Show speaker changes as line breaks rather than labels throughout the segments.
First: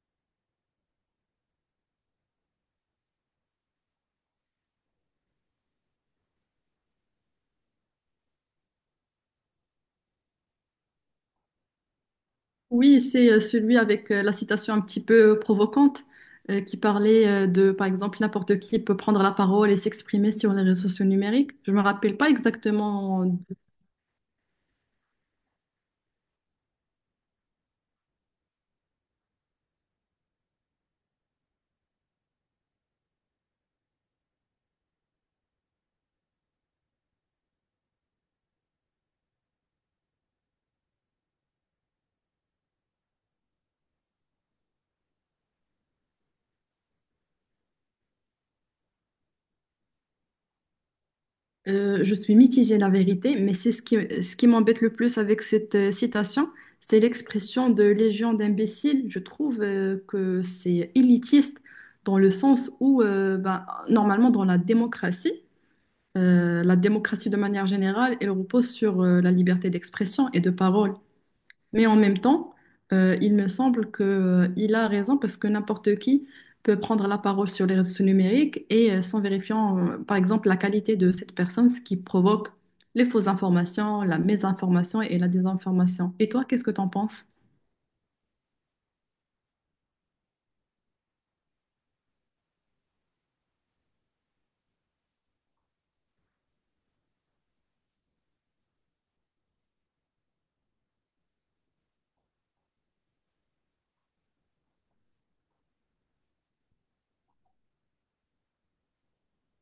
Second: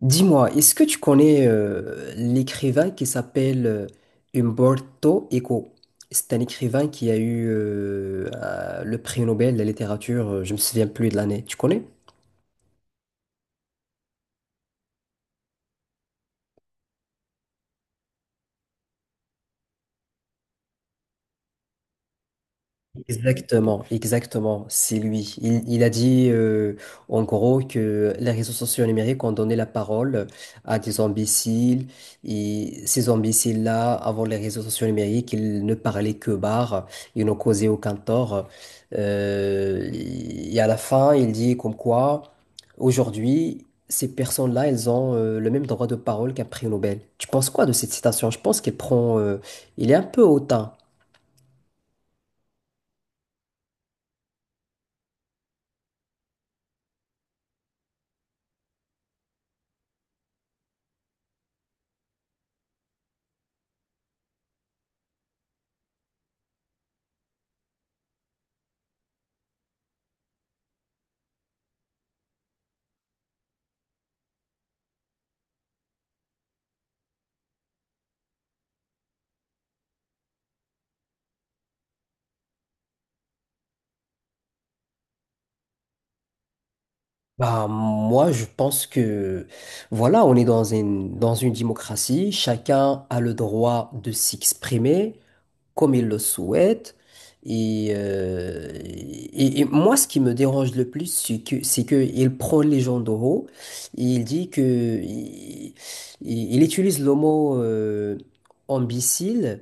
Dis-moi, est-ce que tu connais l'écrivain qui s'appelle Umberto Eco? C'est un écrivain qui a eu le prix Nobel de la littérature, je me souviens plus de l'année. Tu connais?
Oui, c'est celui avec la citation un petit peu provocante, qui parlait de, par exemple, n'importe qui peut prendre la parole et s'exprimer sur les réseaux sociaux numériques. Je me rappelle pas exactement,
Exactement, exactement, c'est lui. Il a dit en gros que les réseaux sociaux numériques ont donné la parole à des imbéciles, et ces imbéciles-là, avant les réseaux sociaux numériques, ils ne parlaient que barre, ils n'ont causé aucun tort. Euh, et à la fin, il dit comme quoi aujourd'hui, ces personnes-là, elles ont le même droit de parole qu'un prix Nobel. Tu penses quoi de cette citation? Je pense qu'elle prend, il est un peu hautain.
je suis mitigée la vérité, mais c'est ce qui m'embête le plus avec cette citation, c'est l'expression de légion d'imbéciles. Je trouve que c'est élitiste dans le sens où, ben, normalement, dans la démocratie de manière générale, elle repose sur la liberté d'expression et de parole. Mais en même temps, il me semble que, il a raison parce que n'importe qui peut prendre la parole sur les réseaux numériques et sans vérifiant, par exemple, la qualité de cette personne, ce qui provoque les fausses informations, la mésinformation et la désinformation. Et toi, qu'est-ce que t'en penses?
Bah, moi, je pense que, voilà, on est dans dans une démocratie. Chacun a le droit de s'exprimer comme il le souhaite. Et moi, ce qui me dérange le plus, c'est que il prend les gens de haut. Et il dit que, il, il utilise le mot, imbécile,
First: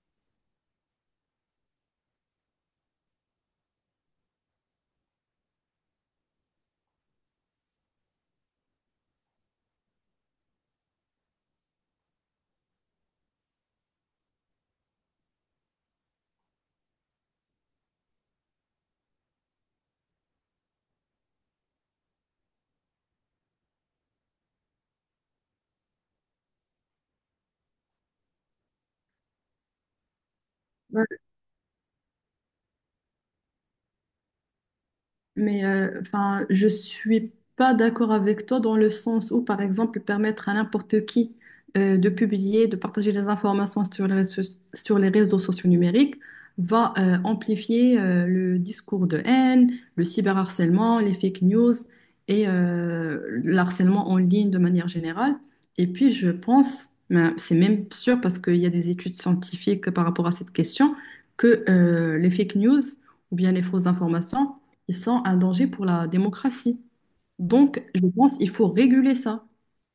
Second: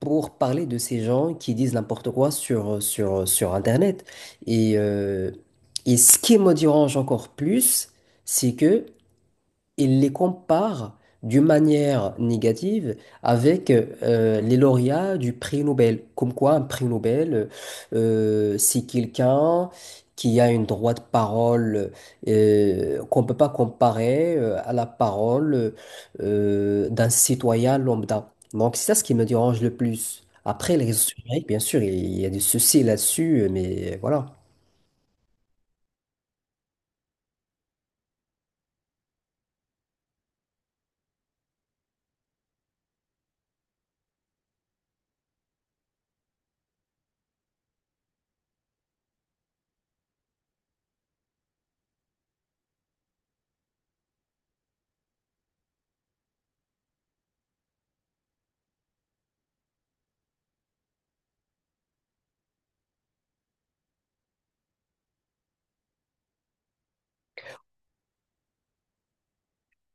pour parler de ces gens qui disent n'importe quoi sur, sur Internet. Et, euh, et ce qui me dérange encore plus, c'est que il les compare d'une manière négative avec les lauréats du prix Nobel. Comme quoi, un prix Nobel, c'est quelqu'un qui a une droite de parole qu'on ne peut pas comparer à la parole d'un citoyen lambda. Donc, c'est ça ce qui me dérange le plus. Après, les réseaux sociaux, bien sûr, il y a des soucis là-dessus, mais voilà.
Mais enfin, je suis pas d'accord avec toi dans le sens où, par exemple, permettre à n'importe qui de publier, de partager des informations sur les réseaux sociaux numériques va amplifier le discours de haine, le cyberharcèlement, les fake news et l'harcèlement en ligne de manière générale. Et puis, je pense, ben, c'est même sûr parce qu'il y a des études scientifiques par rapport à cette question, que les fake news ou bien les fausses informations ils sont un danger pour la démocratie. Donc, je pense qu'il faut réguler ça.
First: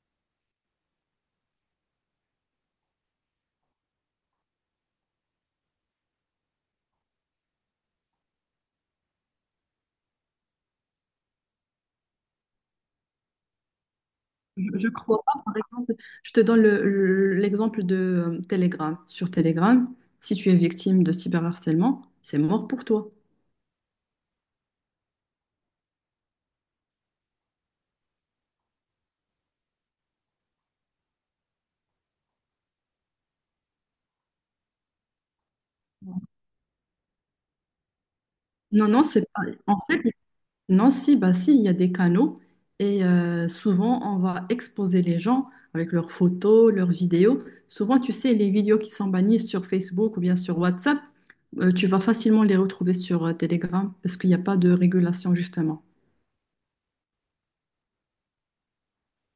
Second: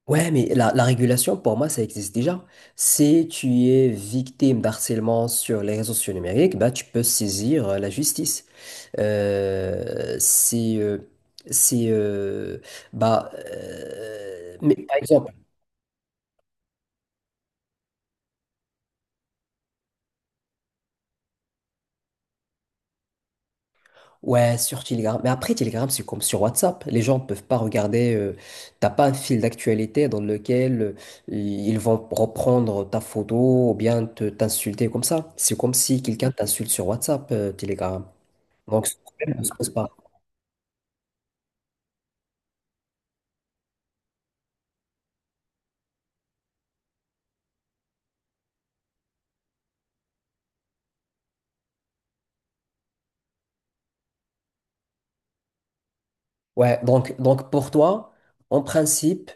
Ouais, mais la régulation, pour moi, ça existe déjà. Si tu es victime d'harcèlement sur les réseaux sociaux numériques, bah, tu peux saisir la justice. Euh, c'est... euh, c'est... euh, mais
Je ne
par
crois
exemple,
pas, par exemple, je te donne l'exemple de Telegram. Sur Telegram, si tu es victime de cyberharcèlement, c'est mort pour toi.
ouais, sur Telegram. Mais après, Telegram, c'est comme sur WhatsApp. Les gens ne peuvent pas regarder... t'as pas un fil d'actualité dans lequel ils vont reprendre ta photo ou bien te t'insulter comme ça. C'est comme si quelqu'un t'insulte sur WhatsApp, Telegram. Donc,
Non,
ce
non, c'est
problème ne
pas.
se pose
En
pas.
fait, non, si, bah si, il y a des canaux et souvent on va exposer les gens avec leurs photos, leurs vidéos. Souvent, tu sais, les vidéos qui sont bannies sur Facebook ou bien sur WhatsApp, tu vas facilement les retrouver sur Telegram parce qu'il n'y a pas de régulation justement.
Ouais, donc pour toi, en principe,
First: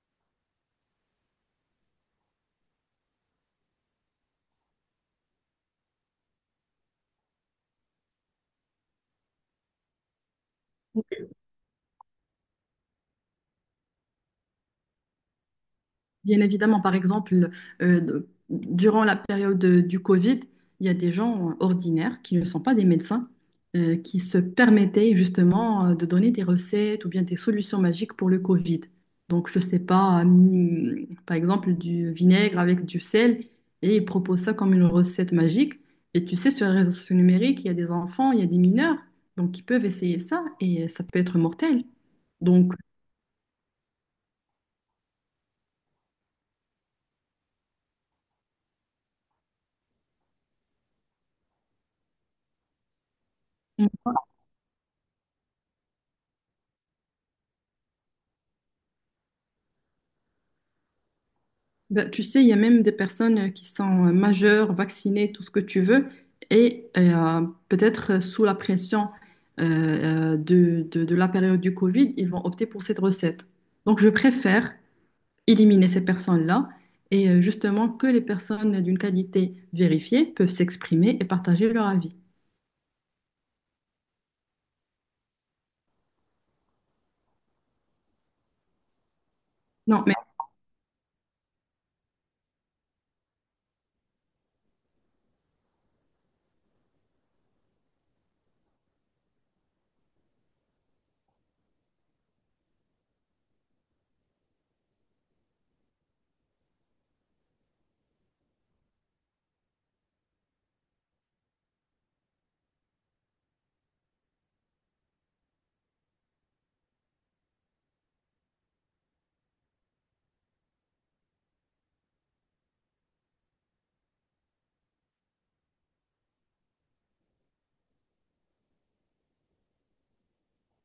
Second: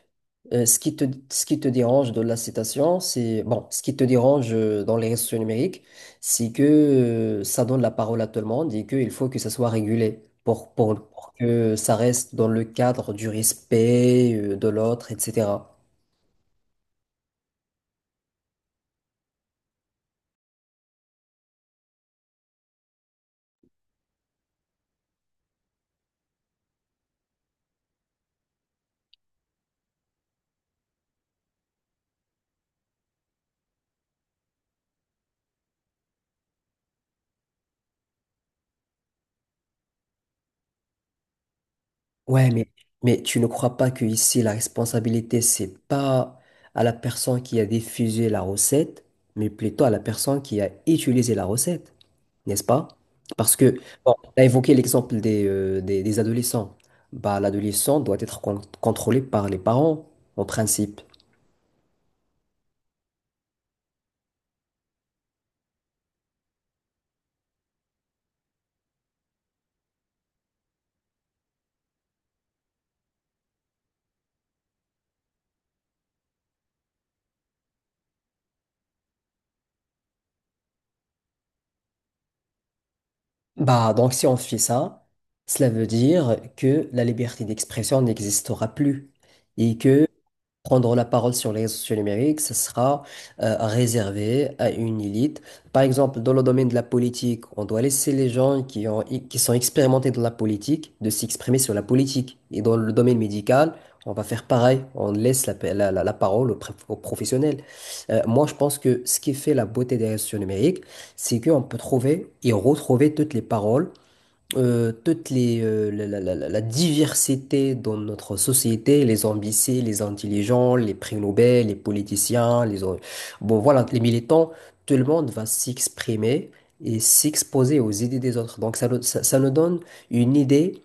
euh, ce qui te, ce qui te dérange de la citation, c'est, bon, ce qui te dérange dans les réseaux sociaux numériques, c'est que ça donne la parole à tout le monde et qu'il faut que ça soit régulé pour, pour que ça reste dans le cadre du respect de l'autre, etc.
Bien évidemment, par exemple, euh, durant la période du Covid, il y a des gens ordinaires qui ne sont pas des médecins, qui se permettaient justement de donner des recettes ou bien des solutions magiques pour le Covid. Donc, je ne sais pas, par exemple, du vinaigre avec du sel, et ils proposent ça comme une recette magique. Et tu sais, sur les réseaux sociaux numériques, il y a des enfants, il y a des mineurs, donc ils peuvent essayer ça, et ça peut être mortel.
Ouais,
Donc,
mais tu ne crois pas que ici la responsabilité, c'est pas à la personne qui a diffusé la recette, mais plutôt à la personne qui a utilisé la recette, n'est-ce pas? Parce que, bon, tu as évoqué l'exemple des, des adolescents. Bah, l'adolescent doit être contrôlé par les parents, en principe.
ben, tu sais, il y a même des personnes qui sont majeures, vaccinées, tout ce que tu veux, et peut-être sous la pression de, de la période du Covid, ils vont opter pour cette recette. Donc, je préfère éliminer ces personnes-là et justement que les personnes d'une qualité vérifiée peuvent s'exprimer et partager leur avis.
Bah, donc si on fait ça, cela veut dire que la liberté d'expression n'existera plus et
Non,
que
mais
prendre la parole sur les réseaux sociaux numériques, ce sera réservé à une élite. Par exemple, dans le domaine de la politique, on doit laisser les gens qui ont, qui sont expérimentés dans la politique de s'exprimer sur la politique. Et dans le domaine médical, on va faire pareil. On laisse la, pa- la- la- la parole aux professionnels. Moi, je pense que ce qui fait la beauté des réseaux sociaux numériques, c'est qu'on peut trouver et retrouver toutes les paroles, toutes les, la, la- la- la- la diversité dans notre société, les ambitieux, les intelligents, les prix Nobel, les politiciens, bon, voilà, les militants, tout le monde va s'exprimer et s'exposer aux idées des autres. Donc ça, ça nous donne une idée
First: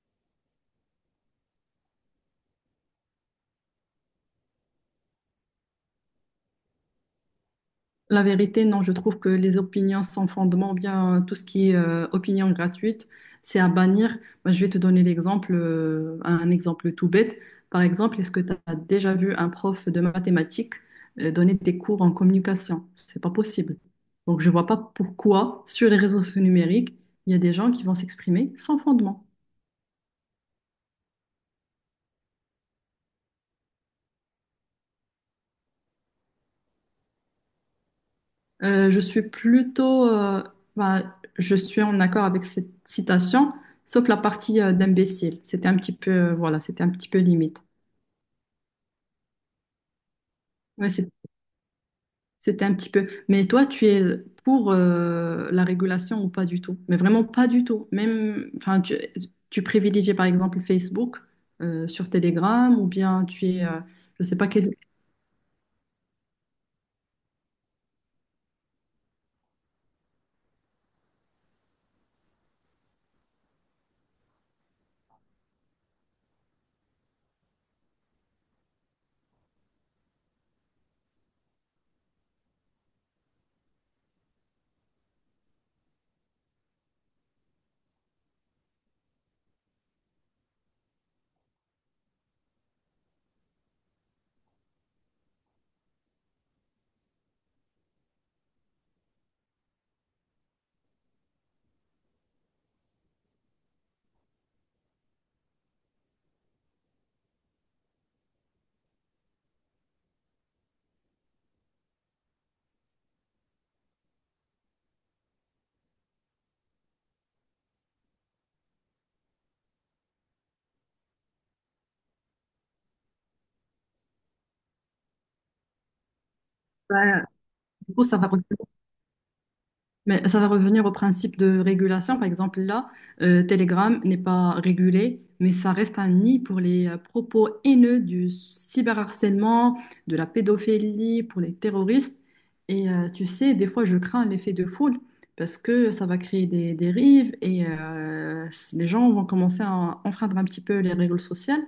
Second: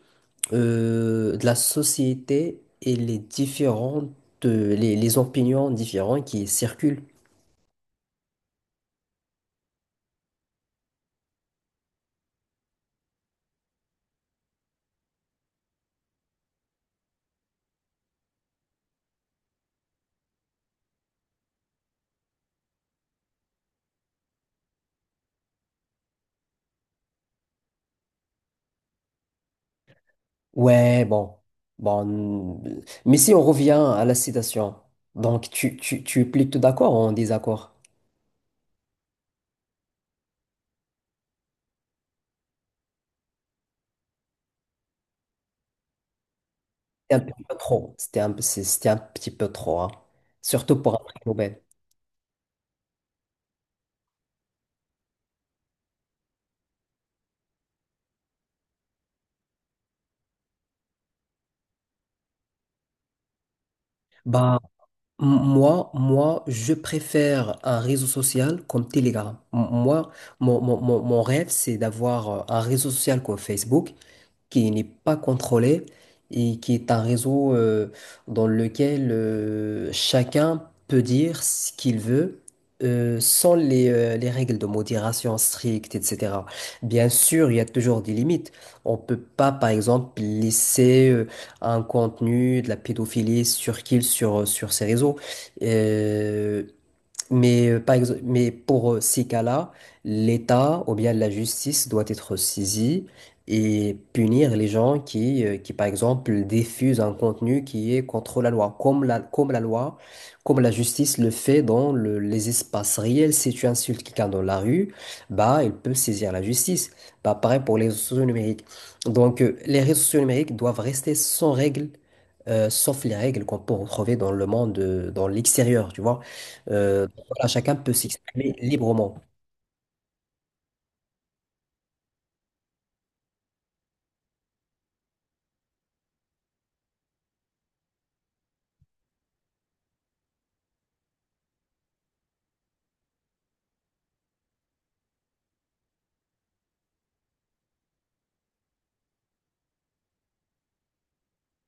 de la société et les différentes, les opinions différentes qui circulent.
la vérité, non, je trouve que les opinions sans fondement, bien tout ce qui est opinion gratuite, c'est à bannir. Moi, je vais te donner l'exemple, un exemple tout bête. Par exemple, est-ce que tu as déjà vu un prof de mathématiques donner des cours en communication? C'est pas possible. Donc, je vois pas pourquoi sur les réseaux sociaux numériques, il y a des gens qui vont s'exprimer sans fondement.
Ouais, bon, bon. Mais si on revient à la citation, donc tu es plutôt d'accord ou en désaccord?
Je suis plutôt, bah, je suis en accord avec cette citation, sauf la partie d'imbécile. C'était un petit peu, voilà, c'était un petit
C'était
peu
un petit peu
limite.
trop. C'était un petit peu trop, hein. Surtout
Ouais,
pour un prix Nobel.
c'était un petit peu. Mais toi, tu es pour la régulation ou pas du tout? Mais vraiment pas du tout. Même, enfin, tu privilégies par exemple Facebook sur Telegram ou bien tu es, je sais pas
Bah,
quel.
moi, je préfère un réseau social comme Telegram. Moi, mon rêve, c'est d'avoir un réseau social comme Facebook qui n'est pas contrôlé et qui est un réseau dans lequel chacun peut dire ce qu'il veut, sans les, les règles de modération strictes, etc. Bien sûr, il y a toujours des limites. On peut pas, par exemple, laisser un contenu de la pédophilie sur sur ces réseaux. Euh, Par exemple, mais pour ces cas-là, l'État ou bien la justice doit être saisie et punir les gens qui, par exemple, diffusent un contenu qui est contre la loi, comme la loi, comme la justice le fait dans les espaces réels. Si tu insultes quelqu'un dans la rue, bah, il peut saisir la justice. Bah, pareil pour les réseaux sociaux numériques. Donc, les réseaux sociaux numériques doivent rester sans règles, sauf les règles qu'on peut retrouver dans le monde, dans l'extérieur, tu vois.
Ouais,
Euh, voilà, chacun peut
du coup, ça va.
s'exprimer librement.
Mais ça va revenir au principe de régulation. Par exemple, là, Telegram n'est pas régulé, mais ça reste un nid pour les propos haineux du cyberharcèlement, de la pédophilie, pour les terroristes. Et tu sais, des fois, je crains l'effet de foule parce que ça va créer des dérives et les gens vont commencer à enfreindre un petit peu les règles sociales.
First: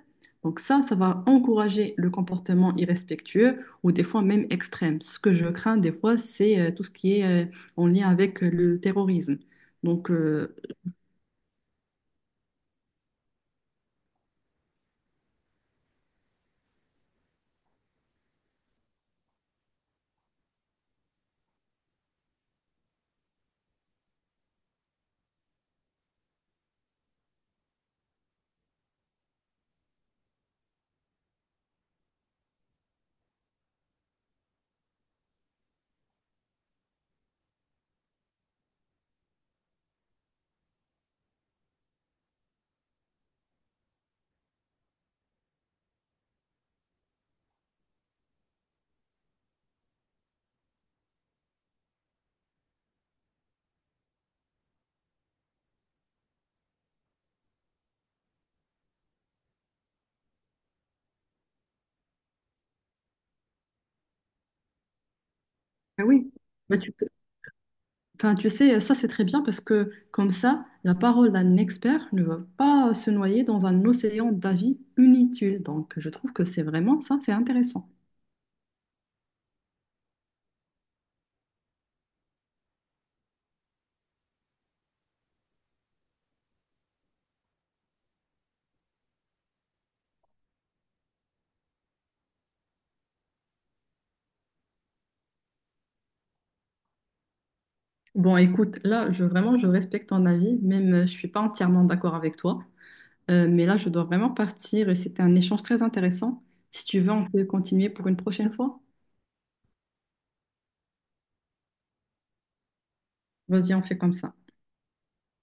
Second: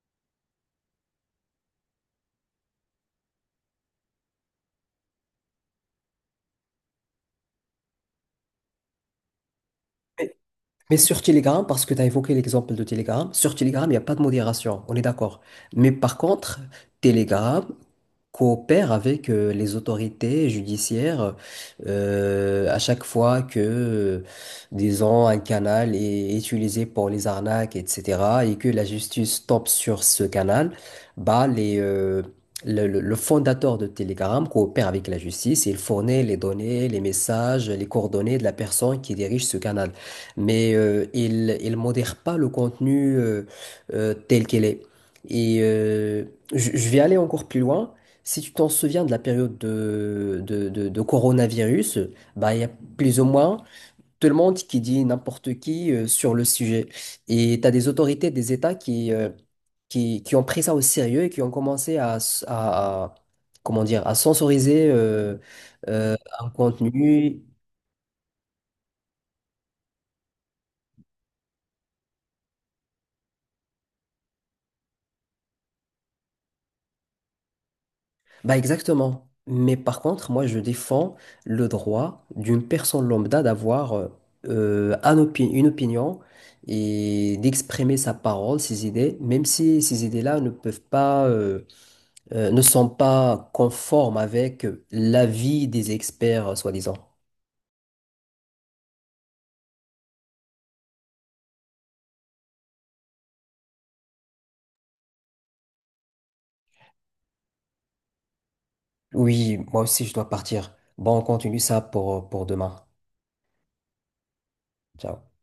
Donc ça va encourager le comportement irrespectueux ou des fois même extrême. Ce que je crains des fois, c'est tout ce qui est... en lien avec le terrorisme. Donc, euh,
Mais sur Telegram, parce que tu as évoqué l'exemple de Telegram, sur Telegram, il n'y a pas de modération, on est d'accord. Mais par contre, Telegram coopère avec les autorités judiciaires à chaque fois que, disons, un canal est utilisé pour les arnaques, etc., et que la justice tombe sur ce canal, bah, le fondateur de Telegram coopère avec la justice et il fournit les données, les messages, les coordonnées de la personne qui dirige ce canal, mais il modère pas le contenu tel qu'il est. Et euh, je vais aller encore plus loin. Si tu t'en souviens de la période de coronavirus, bah, il y a plus ou moins tout le monde qui dit n'importe qui sur le sujet. Et tu as des autorités, des États qui ont pris ça au sérieux et qui ont commencé à, comment dire, à censoriser
Ah oui.
un
Bah, tu,
contenu.
enfin, tu sais, ça c'est très bien parce que comme ça, la parole d'un expert ne va pas se noyer dans un océan d'avis inutiles. Donc, je trouve que c'est vraiment ça, c'est intéressant.
Bah exactement. Mais par contre, moi, je défends le droit d'une personne lambda d'avoir une opinion et d'exprimer sa parole, ses idées, même si ces idées-là ne peuvent pas, ne sont pas conformes avec l'avis des experts, soi-disant.
Bon, écoute, là, je, vraiment, je respecte ton avis, même je suis pas entièrement d'accord avec toi. Mais là, je dois vraiment partir et c'était un échange très intéressant. Si tu veux, on peut continuer pour une prochaine fois.
Oui, moi aussi, je dois partir. Bon, on continue ça pour demain.
Vas-y, on fait comme ça.
Ciao.